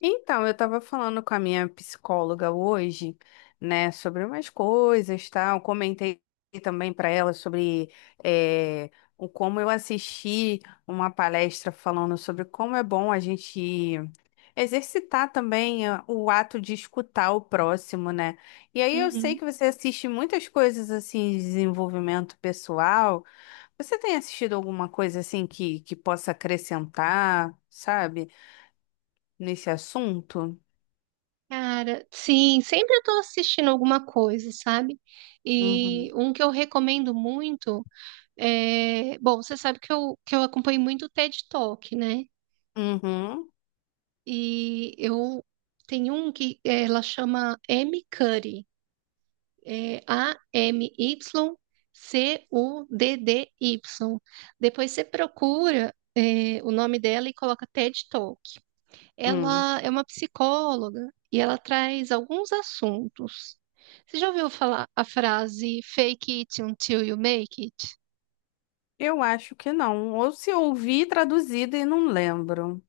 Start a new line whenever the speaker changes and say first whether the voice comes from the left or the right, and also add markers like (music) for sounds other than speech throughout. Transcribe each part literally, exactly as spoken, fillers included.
left: Então, eu estava falando com a minha psicóloga hoje, né, sobre umas coisas, tal. Comentei também para ela sobre eh, o como eu assisti uma palestra falando sobre como é bom a gente exercitar também eh, o ato de escutar o próximo, né? E aí eu sei
right: Uhum.
left: que você assiste muitas coisas assim de desenvolvimento pessoal. Você tem assistido alguma coisa assim que, que possa acrescentar, sabe, nesse assunto?
right: Cara, sim, sempre eu tô assistindo alguma coisa, sabe? E
left: Uhum.
right: um que eu recomendo muito é. Bom, você sabe que eu, que eu acompanho muito o T E D Talk, né?
left: Uhum.
right: E eu tenho um que eh, ela chama M. Cuddy, é A M Y C U D D Y. Depois você procura eh, o nome dela e coloca T E D Talk.
left: Hum.
right: Ela é uma psicóloga e ela traz alguns assuntos. Você já ouviu falar a frase fake it until you make it?
left: Eu acho que não. Ou se ouvi traduzido e não lembro.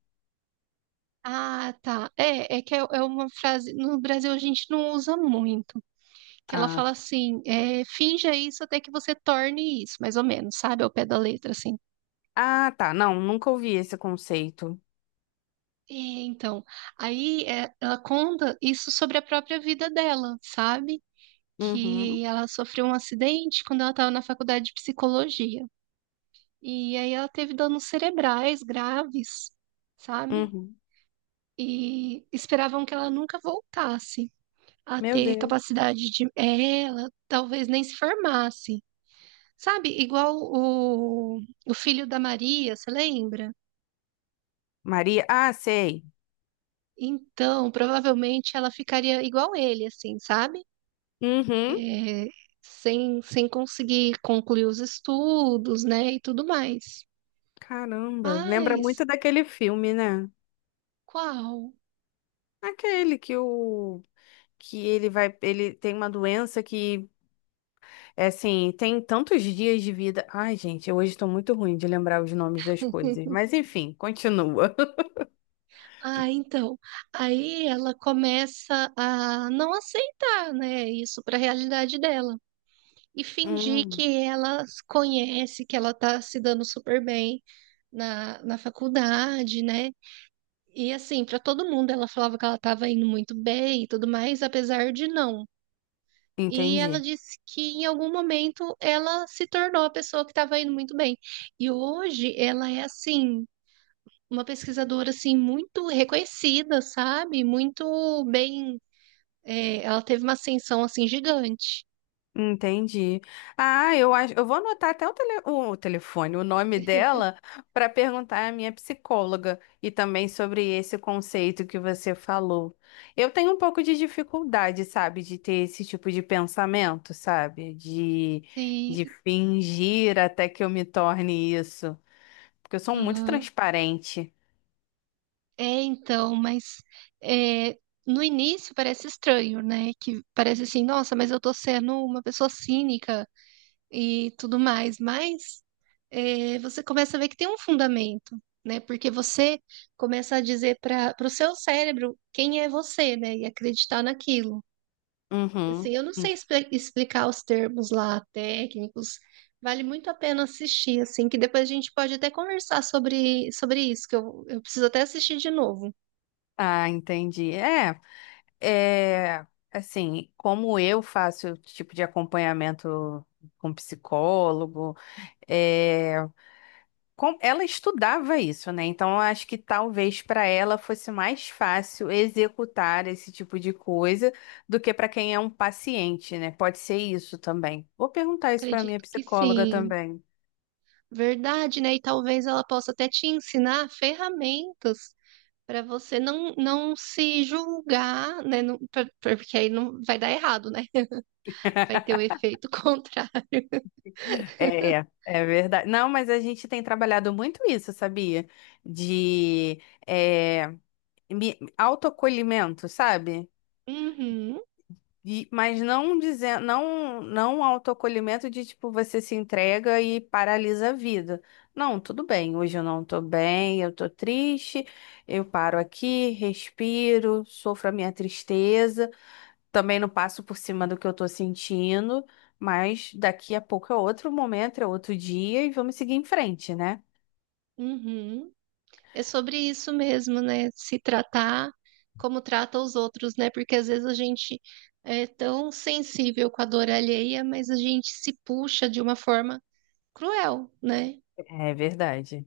right: Ah, tá. É, é que é, é uma frase. No Brasil a gente não usa muito. Que ela
left: Ah,
right: fala assim: é, finja isso até que você torne isso, mais ou menos, sabe? Ao pé da letra, assim.
left: ah, tá. Não, nunca ouvi esse conceito.
right: É, então, aí é, ela conta isso sobre a própria vida dela, sabe?
left: Uhum.
right: Que ela sofreu um acidente quando ela estava na faculdade de psicologia. E aí ela teve danos cerebrais graves, sabe?
left: Uhum.
right: E esperavam que ela nunca voltasse a
left: Meu
right: ter
left: Deus.
right: capacidade de. É, ela talvez nem se formasse, sabe? Igual o, o filho da Maria, você lembra?
left: Maria. Ah, sei.
right: Então, provavelmente ela ficaria igual ele, assim, sabe?
left: Uhum.
right: É, sem, sem conseguir concluir os estudos, né? E tudo mais.
left: Caramba. Lembra
right: Mas
left: muito daquele filme, né?
right: qual?
left: Aquele que o que ele vai, ele tem uma doença que, é assim, tem tantos dias de vida. Ai, gente, eu hoje estou muito ruim de lembrar os nomes das coisas. Mas enfim, continua. (laughs)
right: Ah, então. Aí ela começa a não aceitar, né, isso para a realidade dela e fingir
left: Hum,
right: que ela conhece, que ela tá se dando super bem na, na faculdade, né? E assim, para todo mundo ela falava que ela estava indo muito bem e tudo mais, apesar de não. E ela
left: entendi.
right: disse que em algum momento ela se tornou a pessoa que estava indo muito bem. E hoje ela é assim uma pesquisadora assim muito reconhecida, sabe? Muito bem, é, ela teve uma ascensão assim gigante.
left: Entendi. Ah, eu acho, eu vou anotar até o, tele, o telefone, o nome dela, para perguntar à minha psicóloga e também sobre esse conceito que você falou. Eu tenho um pouco de dificuldade, sabe, de ter esse tipo de pensamento, sabe, de, de
right: Sim,
left: fingir até que eu me torne isso, porque eu sou muito
right: aham.
left: transparente.
right: É, então, mas é, no início parece estranho, né? Que parece assim, nossa, mas eu tô sendo uma pessoa cínica e tudo mais, mas é, você começa a ver que tem um fundamento, né? Porque você começa a dizer para o seu cérebro quem é você, né? E acreditar naquilo.
left: Uhum.
right: Assim, eu não
left: Hum.
right: sei expli- explicar os termos lá técnicos. Vale muito a pena assistir, assim, que depois a gente pode até conversar sobre, sobre isso, que eu, eu preciso até assistir de novo.
left: Ah, entendi. É. É, assim, como eu faço tipo de acompanhamento com psicólogo, é, com- ela estudava isso, né? Então, eu acho que talvez para ela fosse mais fácil executar esse tipo de coisa do que para quem é um paciente, né? Pode ser isso também. Vou perguntar isso para minha
right: Acredito que
left: psicóloga
right: sim.
left: também.
right: Verdade, né? E talvez ela possa até te ensinar ferramentas para você não, não se julgar, né? Não- pra- pra- porque aí não vai dar errado, né? Vai ter o efeito (laughs) contrário.
left: É, é verdade. Não, mas a gente tem trabalhado muito isso, sabia? De é, me- autoacolhimento, sabe?
right: Uhum,
left: E- mas não dizer, não, não um autoacolhimento de tipo você se entrega e paralisa a vida. Não, tudo bem, hoje eu não tô bem, eu tô triste, eu paro aqui, respiro, sofro a minha tristeza, também não passo por cima do que eu tô sentindo, mas daqui a pouco é outro momento, é outro dia e vamos seguir em frente, né?
right: uhum. É sobre isso mesmo, né? Se tratar como trata os outros, né? Porque às vezes a gente é tão sensível com a dor alheia, mas a gente se puxa de uma forma cruel, né?
left: É verdade.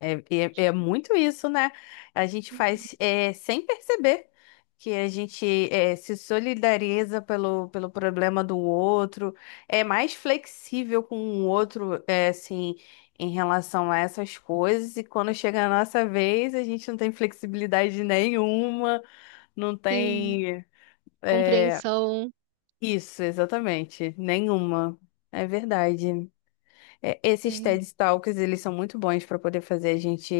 left: É, é, é muito isso, né? A gente faz é, sem perceber que a gente é, se solidariza pelo, pelo problema do outro, é mais flexível com o outro, é, assim, em relação a essas coisas, e quando chega a nossa vez, a gente não tem flexibilidade nenhuma, não
right: Sim,
left: tem. É,
right: compreensão,
left: isso, exatamente, nenhuma. É verdade. É, esses
right: é,
left: T E D Talks, eles são muito bons para poder fazer a gente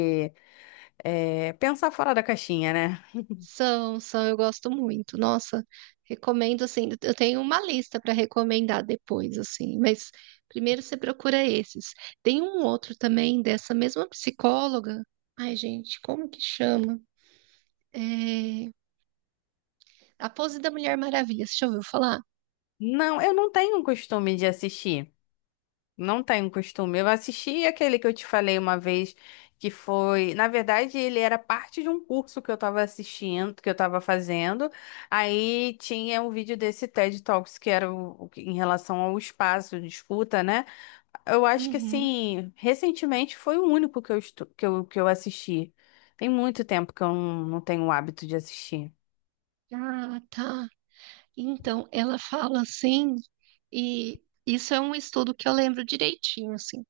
left: é, pensar fora da caixinha, né?
right: são, são, eu gosto muito. Nossa, recomendo assim. Eu tenho uma lista para recomendar depois, assim, mas primeiro você procura esses. Tem um outro também dessa mesma psicóloga. Ai, gente, como que chama? É, a pose da Mulher Maravilha, você já ouviu falar?
left: Não, eu não tenho um costume de assistir. Não tenho costume. Eu assisti aquele que eu te falei uma vez, que foi. Na verdade, ele era parte de um curso que eu tava assistindo, que eu tava fazendo. Aí tinha um vídeo desse T E D Talks, que era o, o que- em relação ao espaço de escuta, né? Eu acho que,
right: Uhum.
left: assim, recentemente foi o único que eu, estu- que eu, que eu assisti. Tem muito tempo que eu não, não tenho o hábito de assistir.
right: Ah, tá. Então, ela fala assim, e isso é um estudo que eu lembro direitinho, assim,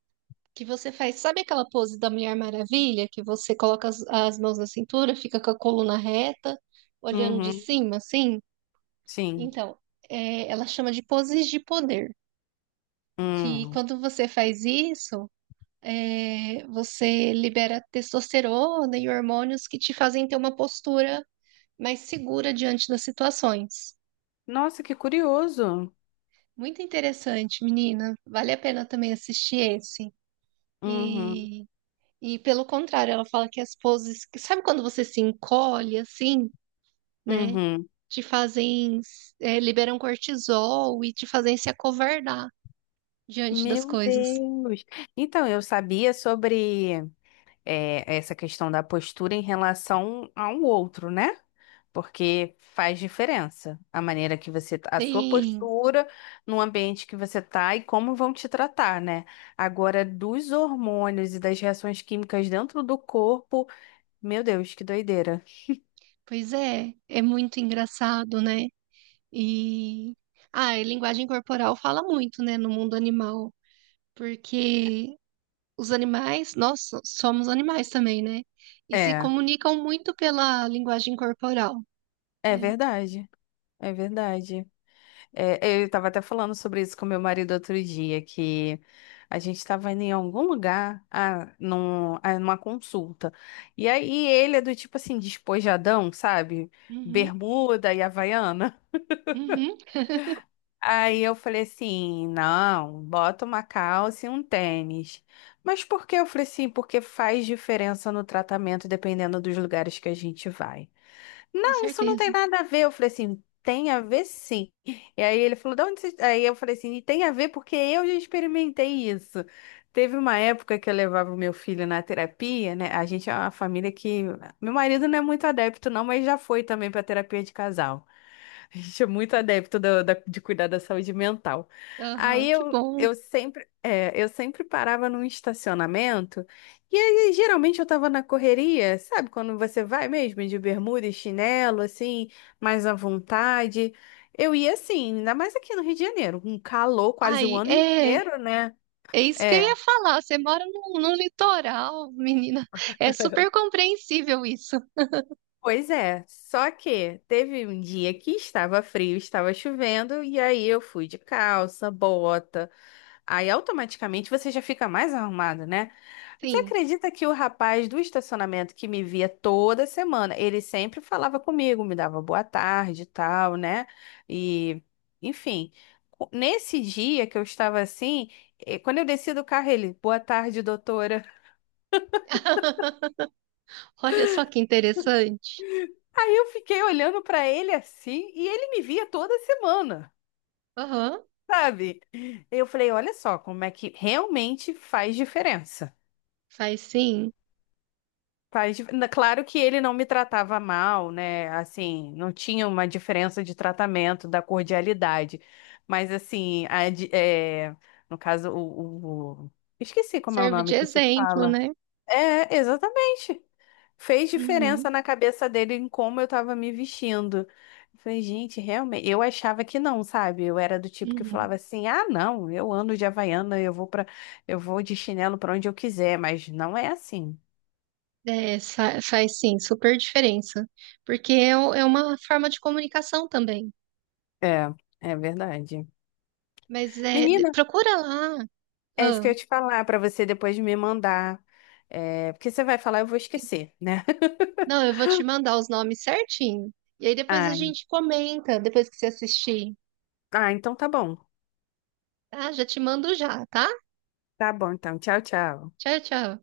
right: que você faz, sabe aquela pose da Mulher Maravilha, que você coloca as, as mãos na cintura, fica com a coluna reta, olhando de
left: Uhum,
right: cima, assim?
left: sim.
right: Então, é, ela chama de poses de poder, que
left: Hum.
right: quando você faz isso, é, você libera testosterona e hormônios que te fazem ter uma postura mas segura diante das situações.
left: Nossa, que curioso.
right: Muito interessante, menina. Vale a pena também assistir esse.
left: Uhum,
right: E, e pelo contrário, ela fala que as poses. Que- sabe quando você se encolhe assim, né?
left: uhum.
right: Te fazem. Eh, liberam cortisol e te fazem se acovardar diante das
left: Meu
right: coisas.
left: Deus. Então, eu sabia sobre é, essa questão da postura em relação ao outro, né? Porque faz diferença a maneira que você, tá, a sua
right: Sim,
left: postura no ambiente que você tá e como vão te tratar, né? Agora, dos hormônios e das reações químicas dentro do corpo, meu Deus, que doideira.
right: pois é. É muito engraçado, né? E. Ah, e linguagem corporal fala muito, né, no mundo animal, porque os animais, nós so- somos animais também, né? E se
left: É,
right: comunicam muito pela linguagem corporal,
left: é
right: né?
left: verdade, é verdade. É, é, eu estava até falando sobre isso com meu marido outro dia, que a gente estava indo em algum lugar, ah, num, ah, numa consulta. E aí ele é do tipo assim, despojadão, sabe?
right: Uhum,
left: Bermuda e Havaiana.
right: uhum,
left: Aí eu falei assim, não, bota uma calça e um tênis. Mas por que? Eu falei assim, porque faz diferença no tratamento dependendo dos lugares que a gente vai
right: com
left: não, isso não tem
right: certeza.
left: nada a ver. Eu falei assim, tem a ver sim. E aí ele falou, de onde você... Aí eu falei assim, tem a ver porque eu já experimentei isso. Teve uma época que eu levava o meu filho na terapia, né? A gente é uma família que. Meu marido não é muito adepto, não, mas já foi também para terapia de casal. (laughs) A gente é muito adepto da- da- de cuidar da saúde mental.
right: Aham,
left: Aí
right: que
left: eu,
right: bom.
left: eu sempre, é, eu sempre parava num estacionamento e aí, geralmente eu tava na correria, sabe? Quando você vai mesmo de bermuda e chinelo, assim, mais à vontade. Eu ia assim, ainda mais aqui no Rio de Janeiro, um calor quase o
right: Ai,
left: ano
right: é,
left: inteiro, né?
right: é isso que eu
left: É,
right: ia falar. Você mora no no litoral, menina. É super compreensível isso.
left: pois é. Só que teve um dia que estava frio, estava chovendo, e aí eu fui de calça, bota. Aí automaticamente você já fica mais arrumado, né? Você
right: Sim.
left: acredita que o rapaz do estacionamento que me via toda semana, ele sempre falava comigo, me dava boa tarde e tal, né? E, enfim, co- nesse dia que eu estava assim, eh, quando eu desci do carro, ele, boa tarde, doutora.
right: (laughs) Olha só que interessante.
left: (laughs) Aí eu fiquei olhando para ele assim, e ele me via toda semana,
right: Aham,
left: sabe? Eu falei, olha só como é que realmente faz diferença.
right: faz sim.
left: Faz dif- na- Claro que ele não me tratava mal, né? Assim, não tinha uma diferença de tratamento, da cordialidade. Mas, assim, a di- é, no caso, o, o- Esqueci como é o
right: Serve de
left: nome que se
right: exemplo,
left: fala.
right: né?
left: É, exatamente. Fez diferença
right: Uhum,
left: na cabeça dele em como eu tava me vestindo. Eu falei, gente, realmente. Eu achava que não, sabe? Eu era do tipo que
right: uhum.
left: falava assim: ah, não, eu ando de Havaiana, eu vou para, eu vou de chinelo pra onde eu quiser, mas não é assim.
right: É, fa- faz sim, super diferença. Porque é, o- é uma forma de comunicação também.
left: É, é verdade.
right: Mas é, de-
left: Menina,
right: procura lá.
left: é isso que eu
right: Ah,
left: ia te falar pra você depois me mandar. É, porque você vai falar, eu vou esquecer, né? (laughs)
right: não, eu vou te mandar os nomes certinho. E aí depois a
left: Ah,
right: gente comenta, depois que você assistir.
left: ah, então tá bom.
right: Tá? Já te mando já, tá?
left: Tá bom, então. Tchau, tchau.
right: Tchau, tchau.